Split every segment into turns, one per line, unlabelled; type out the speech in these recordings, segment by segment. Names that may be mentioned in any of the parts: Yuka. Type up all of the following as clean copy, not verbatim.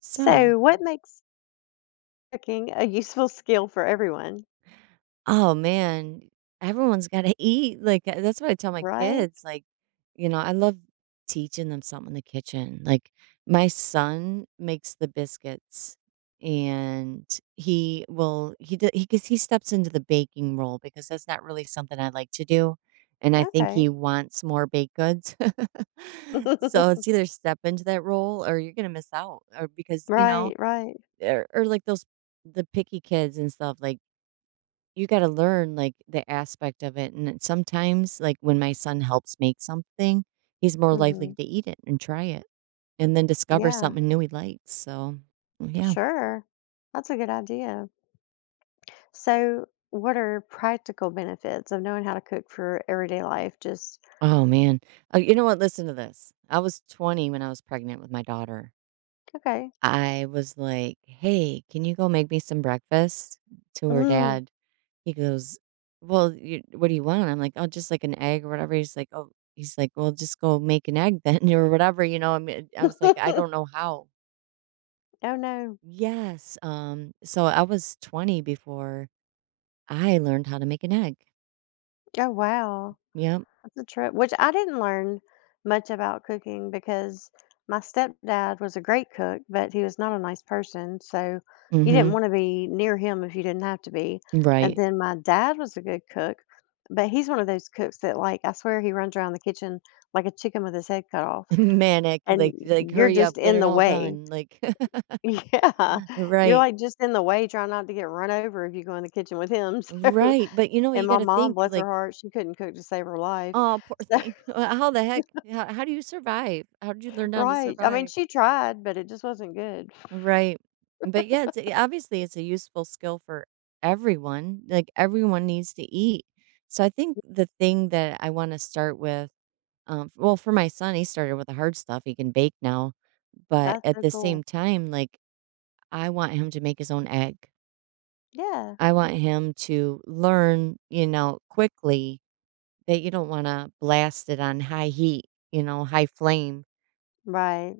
So,
So, what makes cooking a useful skill for everyone?
oh man, everyone's got to eat. Like that's what I tell my
Right?
kids. Like, you know, I love teaching them something in the kitchen. Like my son makes the biscuits, and he because he steps into the baking role because that's not really something I like to do, and I think
Okay.
he wants more baked goods. So it's either step into that role or you're gonna miss out, or
Right, right.
or like those the picky kids and stuff like, you gotta learn, like, the aspect of it, and then sometimes, like, when my son helps make something, he's more
Hmm.
likely to eat it and try it, and then discover
Yeah,
something new he likes, so, yeah.
sure. That's a good idea. So, what are practical benefits of knowing how to cook for everyday life? Just,
Oh, man. You know what? Listen to this. I was 20 when I was pregnant with my daughter.
okay.
I was like, "Hey, can you go make me some breakfast?" to her
Mm.
dad. He goes, "Well, you what do you want?" I'm like, "Oh, just like an egg or whatever." He's like, "Oh," he's like, "Well, just go make an egg then or whatever," I mean, I was like, "I don't know how."
Oh, no.
Yes. So I was 20 before I learned how to make an egg.
Oh, wow.
Yep.
That's a trip, which I didn't learn much about cooking because my stepdad was a great cook, but he was not a nice person, so you didn't
Mm-hmm.
want to be near him if you didn't have to be. And
Right.
then my dad was a good cook, but he's one of those cooks that, like, I swear he runs around the kitchen like a chicken with his head cut off,
Manic.
and
Like,
you're
hurry
just
up, get
in
it
the
all
way.
done. Like,
Yeah, you're
right,
like just in the way, trying not to get run over if you go in the kitchen with him.
right. But you know,
So, and
you
my
got to
mom,
think
bless her
like,
heart, she couldn't cook to save her life.
oh, poor thing. How the heck? How do you survive? How did you learn how to
Right, I mean,
survive?
she tried, but it just wasn't good.
Right. But yeah, it's eh, obviously it's a useful skill for everyone. Like everyone needs to eat. So I think the thing that I want to start with, well, for my son, he started with the hard stuff. He can bake now, but
That's
at
so
the
cool.
same time, like, I want him to make his own egg.
Yeah,
I want him to learn, you know, quickly that you don't want to blast it on high heat, you know, high flame,
right.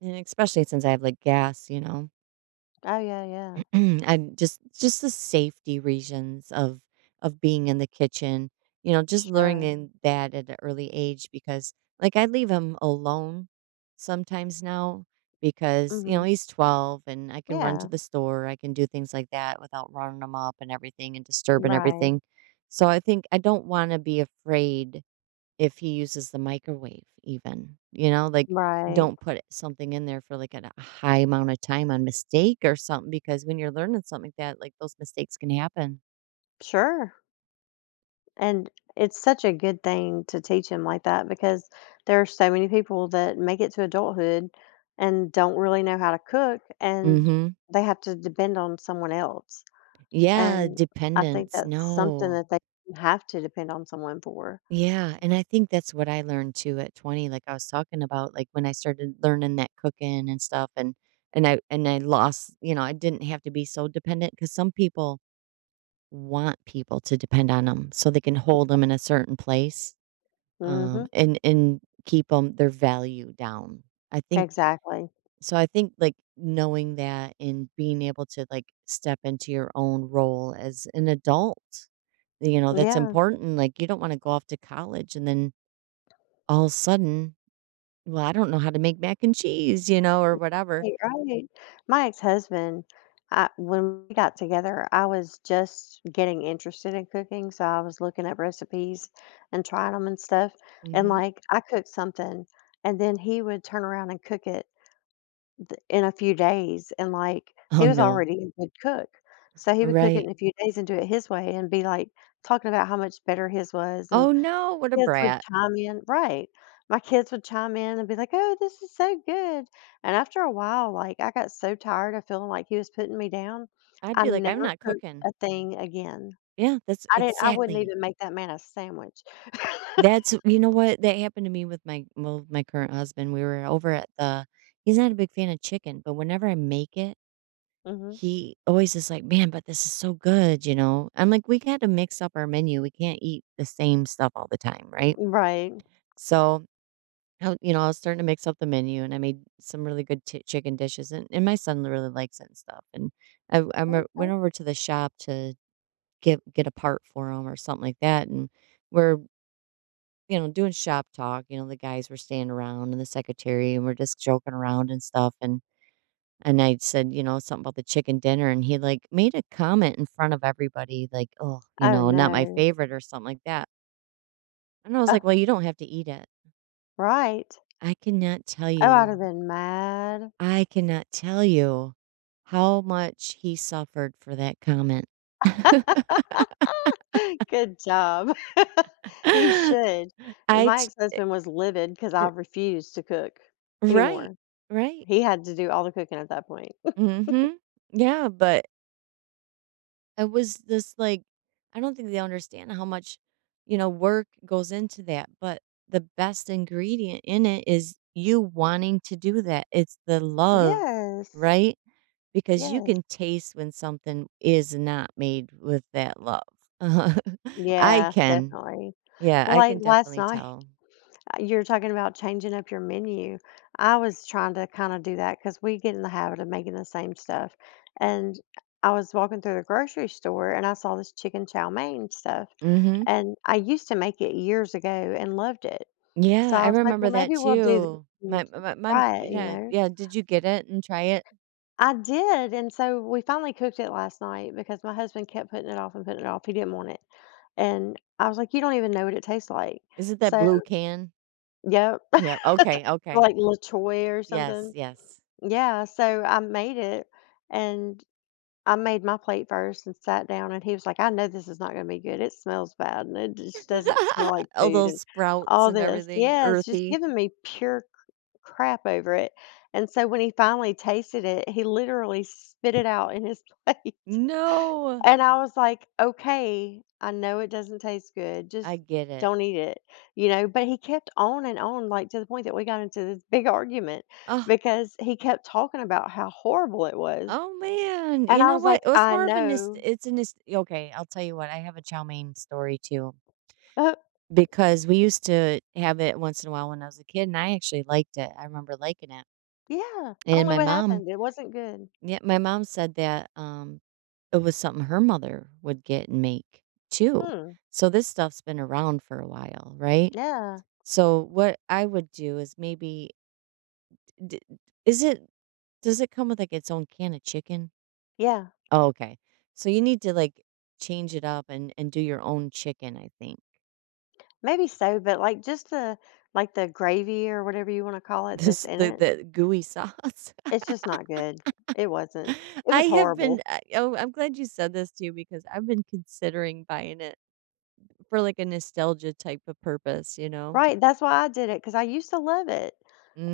and especially since I have like gas, you know.
Oh, yeah, yeah,
And just the safety reasons of being in the kitchen, you know, just
sure.
learning that at an early age because like I leave him alone sometimes now because you know
Mhm.
he's 12 and I can run to
Yeah,
the store, I can do things like that without running him up and everything and disturbing
right,
everything. So I think I don't want to be afraid if he uses the microwave even, you know, like,
right.
don't put something in there for, like, a high amount of time on mistake or something because when you're learning something like that, like, those mistakes can happen.
Sure, and it's such a good thing to teach him like that because there are so many people that make it to adulthood and don't really know how to cook, and
Mhm.
they have to depend on someone else,
Yeah,
and I think
dependence,
that's something
no.
that they have to depend on someone for.
Yeah, and I think that's what I learned too at 20, like I was talking about, like, when I started learning that cooking and stuff and and I lost, you know, I didn't have to be so dependent because some people want people to depend on them so they can hold them in a certain place.
Mhm,
And keep them their value down. I think,
exactly.
so I think, like, knowing that and being able to, like, step into your own role as an adult, you know, that's
Yeah.
important, like, you don't wanna go off to college and then all of a sudden, "Well, I don't know how to make mac and cheese," you know, or whatever.
Right, right. My ex-husband, I when we got together, I was just getting interested in cooking, so I was looking at recipes and trying them and stuff. And
Mhm.
like I cooked something and then he would turn around and cook it in a few days, and like
Oh,
he was
no.
already a good cook. So he would cook it
Right.
in a few days and do it his way and be like talking about how much better his was. And
"Oh, no, what a
kids would
brat."
chime in, right. My kids would chime in and be like, "Oh, this is so good." And after a while, like, I got so tired of feeling like he was putting me down,
I'd
I
be like, "I'm
never
not
cooked
cooking."
a thing again.
Yeah, that's
I wouldn't
exactly.
even make that man a sandwich.
That's, you know what? That happened to me with my, well, with my current husband. We were over at the, he's not a big fan of chicken, but whenever I make it,
Mhm.
he always is like, "Man, but this is so good," you know? I'm like, "We got to mix up our menu. We can't eat the same stuff all the time, right?"
Right.
So, you know, I was starting to mix up the menu and I made some really good chicken dishes and my son really likes it and stuff. And I
Okay.
went over to the shop to get a part for him or something like that and we're, you know, doing shop talk, you know, the guys were staying around and the secretary and we're just joking around and stuff, and I said, you know, something about the chicken dinner and he like made a comment in front of everybody like, "Oh, you
Oh,
know, not my
no.
favorite or something like that." And I was
Uh,
like, "Well, you don't have to eat it."
right.
I cannot tell
Oh, I'd
you.
have been mad.
I cannot tell you how much he suffered for that comment.
Good job. He should.
I
My
t-
ex-husband was livid because I
r-
refused to cook
right.
anymore.
Right.
He had to do all the cooking at that point.
Mhm. Yeah, but it was this, like, I don't think they understand how much, you know, work goes into that, but the best ingredient in it is you wanting to do that. It's the love,
Yes.
right? Because you
Yes.
can taste when something is not made with that love. I
Yeah,
can.
definitely.
Yeah,
Well,
I
like
can
last
definitely
night,
tell.
you were talking about changing up your menu. I was trying to kind of do that because we get in the habit of making the same stuff. And I was walking through the grocery store and I saw this chicken chow mein stuff.
Mhm.
And I used to make it years ago and loved it. So
Yeah,
I
I
was like, "Well,
remember that
maybe we'll do this
too.
and
My
try it," you
yeah,
know?
yeah, did you get it and try it?
I did, and so we finally cooked it last night because my husband kept putting it off and putting it off. He didn't want it. And I was like, "You don't even know what it tastes like."
Is it that
So
blue can?
yep.
Yeah. Okay, okay.
Like La Choy or
Yes,
something.
yes.
Yeah, so I made it, and I made my plate first and sat down, and he was like, "I know this is not gonna be good. It smells bad, and it just doesn't smell like
All
food
those
and
sprouts
all
and
this."
everything
Yeah, it's just
earthy.
giving me pure c crap over it, and so when he finally tasted it, he literally spit it out in his plate,
No,
and I was like, "Okay, I know it doesn't taste good.
I
Just
get it.
don't eat it," you know, but he kept on and on, like, to the point that we got into this big argument
Oh,
because he kept talking about how horrible it was.
oh man.
And
You
I
know
was
what?
like,
It was
"I
more of a nost
know."
it's a nost, okay, I'll tell you what, I have a chow mein story too,
Uh,
because we used to have it once in a while when I was a kid, and I actually liked it. I remember liking it.
yeah, I don't
And
know
my
what
mom,
happened, it wasn't good.
yeah, my mom said that, it was something her mother would get and make too.
Hmm,
So this stuff's been around for a while, right?
yeah,
So what I would do is maybe d d- is it, does it come with, like, its own can of chicken?
yeah,
Oh, okay. So you need to, like, change it up and do your own chicken, I think.
maybe so, but, like, just the, like, the gravy or whatever you wanna call it that's
This
in it,
the gooey sauce.
it's just not good. It wasn't. It
I
was
have been
horrible.
I oh, I'm glad you said this too because I've been considering buying it for, like, a nostalgia type of purpose, you know?
Right, that's why I did it, because I used to love it,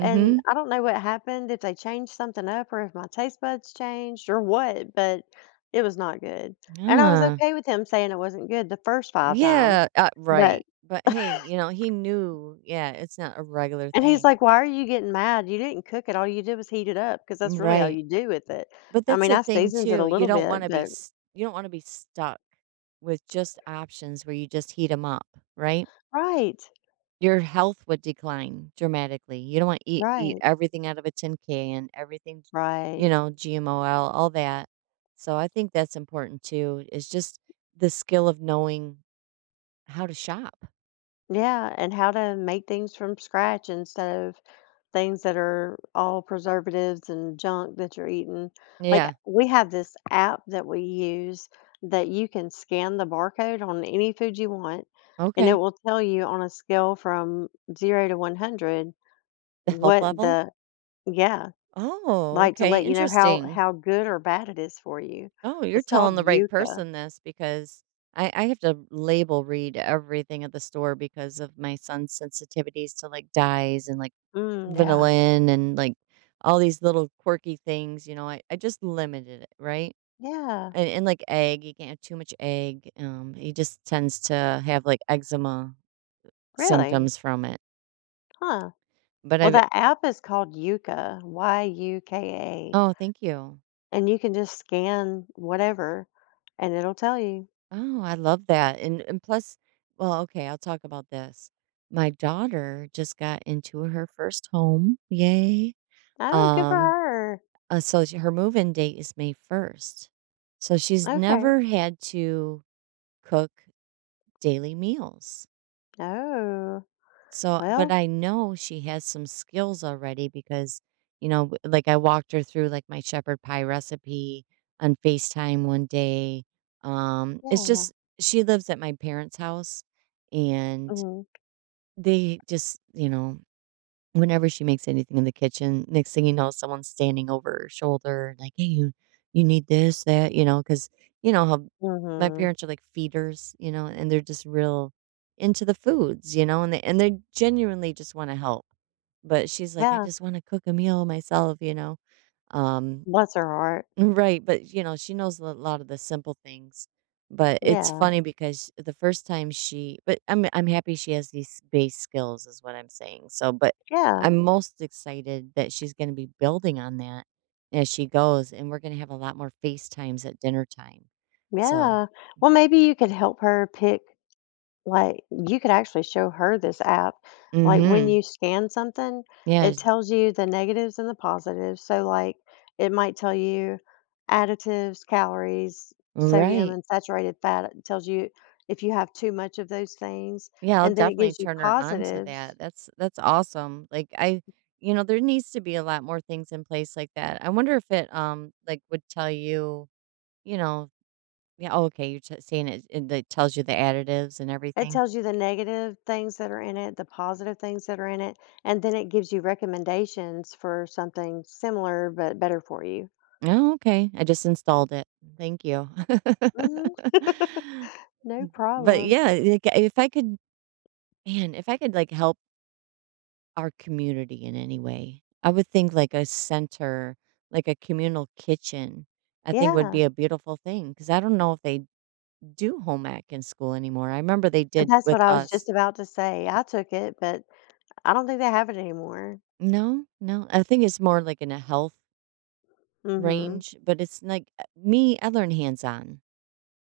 and I don't know what happened, if they changed something up or if my taste buds changed or what, but it was not good, and I was
Ah.
okay with him saying it wasn't good the first 5 times,
Yeah,
but
right. But hey, you know, he knew, yeah, it's not a regular
and he's
thing.
like, "Why are you getting mad? You didn't cook it, all you did was heat it up, because that's really all
Right.
you do with it.
But
I
that's
mean,
the
I
thing
seasoned it a
too.
little bit, but
You don't want to be stuck with just options where you just heat them up, right?
right,
Your health would decline dramatically. You don't want to eat
right,
everything out of a tin can, everything,
right.
you know, GMOL, all that. So I think that's important too, is just the skill of knowing how to shop.
Yeah, and how to make things from scratch instead of things that are all preservatives and junk that you're eating. Like,
Yeah.
we have this app that we use that you can scan the barcode on any food you want, and it
Okay.
will tell you on a scale from 0 to 100
The health
what
level?
the yeah.
Oh,
Like, to
okay.
let you know how
Interesting.
how good or bad it is for you.
Oh, you're
It's
telling
called
the right
Yuka.
person this because I have to label read everything at the store because of my son's sensitivities to like dyes and like
Mm, yeah.
vanillin and like all these little quirky things. You know, I just limited it, right?
Yeah,
And like egg, you can't have too much egg. He just tends to have like eczema
really?
symptoms from it.
Huh.
But
Well,
I've,
that app is called Yuka, Yuka,
oh, thank you.
and you can just scan whatever, and it'll tell you.
Oh, I love that, and plus, well, okay, I'll talk about this. My daughter just got into her first home, yay.
Oh, good for
Um,
her.
so she her move-in date is May 1st. So she's
Okay.
never had to cook daily meals.
Oh,
So, but
well,
I know she has some skills already because, you know, like I walked her through like my shepherd pie recipe on FaceTime one day. It's
yeah.
just she lives at my parents' house and
Mhm.
they just, you know, whenever she makes anything in the kitchen, next thing you know, someone's standing over her shoulder, like, "Hey, you need this, that," you know?" Because you know how my
Mhm.
parents are like feeders, you know, and they're just real into the foods, you know, and they genuinely just wanna help. But she's like, "I
Yeah.
just wanna cook a meal myself," you know? Um,
Bless her heart.
Right, but, you know, she knows a lot of the simple things, but it's
Yeah.
funny because the first time she but I'm happy she has these base skills is what I'm saying, so but
Yeah.
I'm most excited that she's gonna be building on that as she goes, and we're gonna have a lot more FaceTimes at dinner time, so.
Yeah. Well, maybe you could help her pick. Like, you could actually show her this app. Like, when
Mhm.
you scan something,
Yeah,
it tells you the negatives and the positives. So, like, it might tell you additives, calories, sodium,
right.
and saturated fat. It tells you if you have too much of those things.
Yeah, I'll
And then it
definitely
gives you
turn her on to
positives.
that. That's awesome. Like I, you know, there needs to be a lot more things in place like that. I wonder if it like would tell you, you know, yeah, oh, okay, saying it, that tells you the additives and
It
everything.
tells you the negative things that are in it, the positive things that are in it. And then it gives you recommendations for something similar but better for you.
Oh, okay. I just installed it. Thank you.
Mhm. No
But
problem.
yeah, like, if I could, man, if I could like help our community in any way. I would think like a center, like a communal kitchen, I think would
Yeah.
be a beautiful thing because I don't know if they do home ec in school anymore. I remember they
And
did
that's
with
what I was just
us.
about to say. I took it, but I don't think they have it anymore.
No, I think it's more like in a health
Mhm.
range, but it's like me, I learn hands on.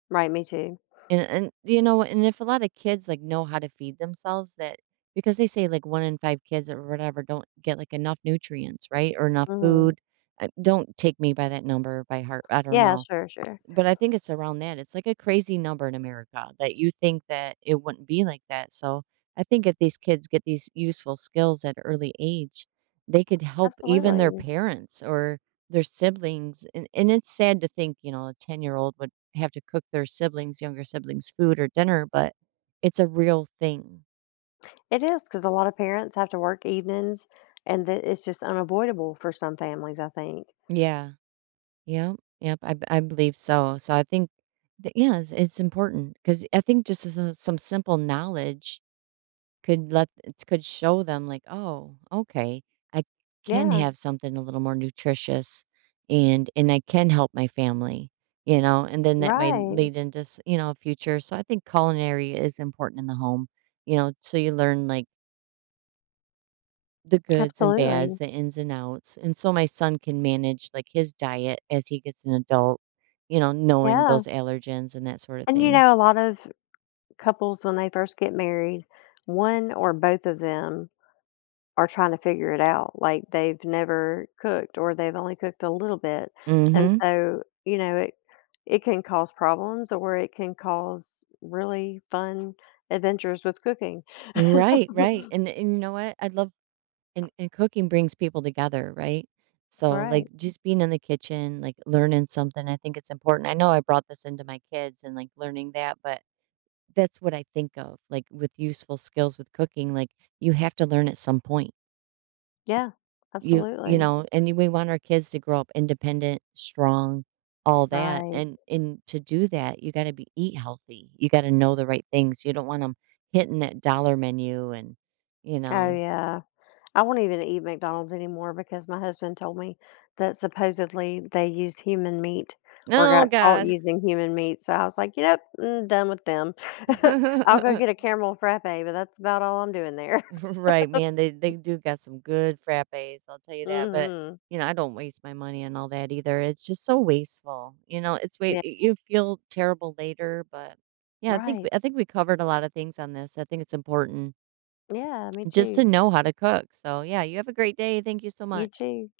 Right, me too.
And you know, and if a lot of kids, like, know how to feed themselves that, because they say, like, 1 in 5 kids or whatever don't get, like, enough nutrients, right, or enough
Mhm.
food. I don't take me by that number by heart, I don't
Yeah,
know.
sure, sure.
But I think it's around that. It's like a crazy number in America that you think that it wouldn't be like that. So I think if these kids get these useful skills at early age, they could help even their
Absolutely.
parents or their siblings. And it's sad to think, you know, a 10-year-old year old would have to cook their siblings, younger siblings, food or dinner, but it's a real thing.
It is because a lot of parents have to work evenings, and that it's just unavoidable for some families, I think.
Yeah. Yep. Yep. I believe so. So I think that, yeah, it's important because I think just some simple knowledge could let, it could show them like, "Oh, okay, I can
Yeah,
have something a little more nutritious and I can help my family," you know, and then that might
right.
lead into, s you know, a future, so I think culinary is important in the home, you know, so you learn, like, the goods and bads,
Absolutely.
the ins and outs, and so my son can manage, like, his diet as he gets an adult, you know, knowing
Yeah.
those allergens and that sort of
And, you
thing.
know, a lot of couples, when they first get married, one or both of them are trying to figure it out. Like, they've never cooked or they've only cooked a little bit. And
Mhm.
so, you know, it can cause problems or it can cause really fun adventures with cooking.
Right, right, and you know what? I love. And cooking brings people together, right? So, like,
Right.
just being in the kitchen, like, learning something, I think it's important. I know I brought this into my kids and, like, learning that, but that's what I think of, like, with useful skills with cooking, like, you have to learn at some point.
Yeah.
You
Absolutely.
know, and we want our kids to grow up independent, strong, all that,
Right.
and to do that, you gotta be eat healthy. You gotta know the right things. You don't want them hitting that dollar menu and, you
Oh
know,
yeah. I won't even eat McDonald's anymore because my husband told me that supposedly they use human meat or
"No,
got caught
God."
using human meat. So I was like, "Yep, I'm done with them." I'll go get a caramel frappe, but that's about all I'm doing there.
Right, man, they do got some good frappes, I'll tell you that, but,
Mhm.
you know, I don't waste my money and all that either, it's just so wasteful, you know, it's
Yeah,
wait, you feel terrible later, but, yeah,
right.
I think we covered a lot of things on this, I think it's important
Yeah, me
just
too.
to know how to cook, so, yeah, you have a great day, thank you so
You
much.
too.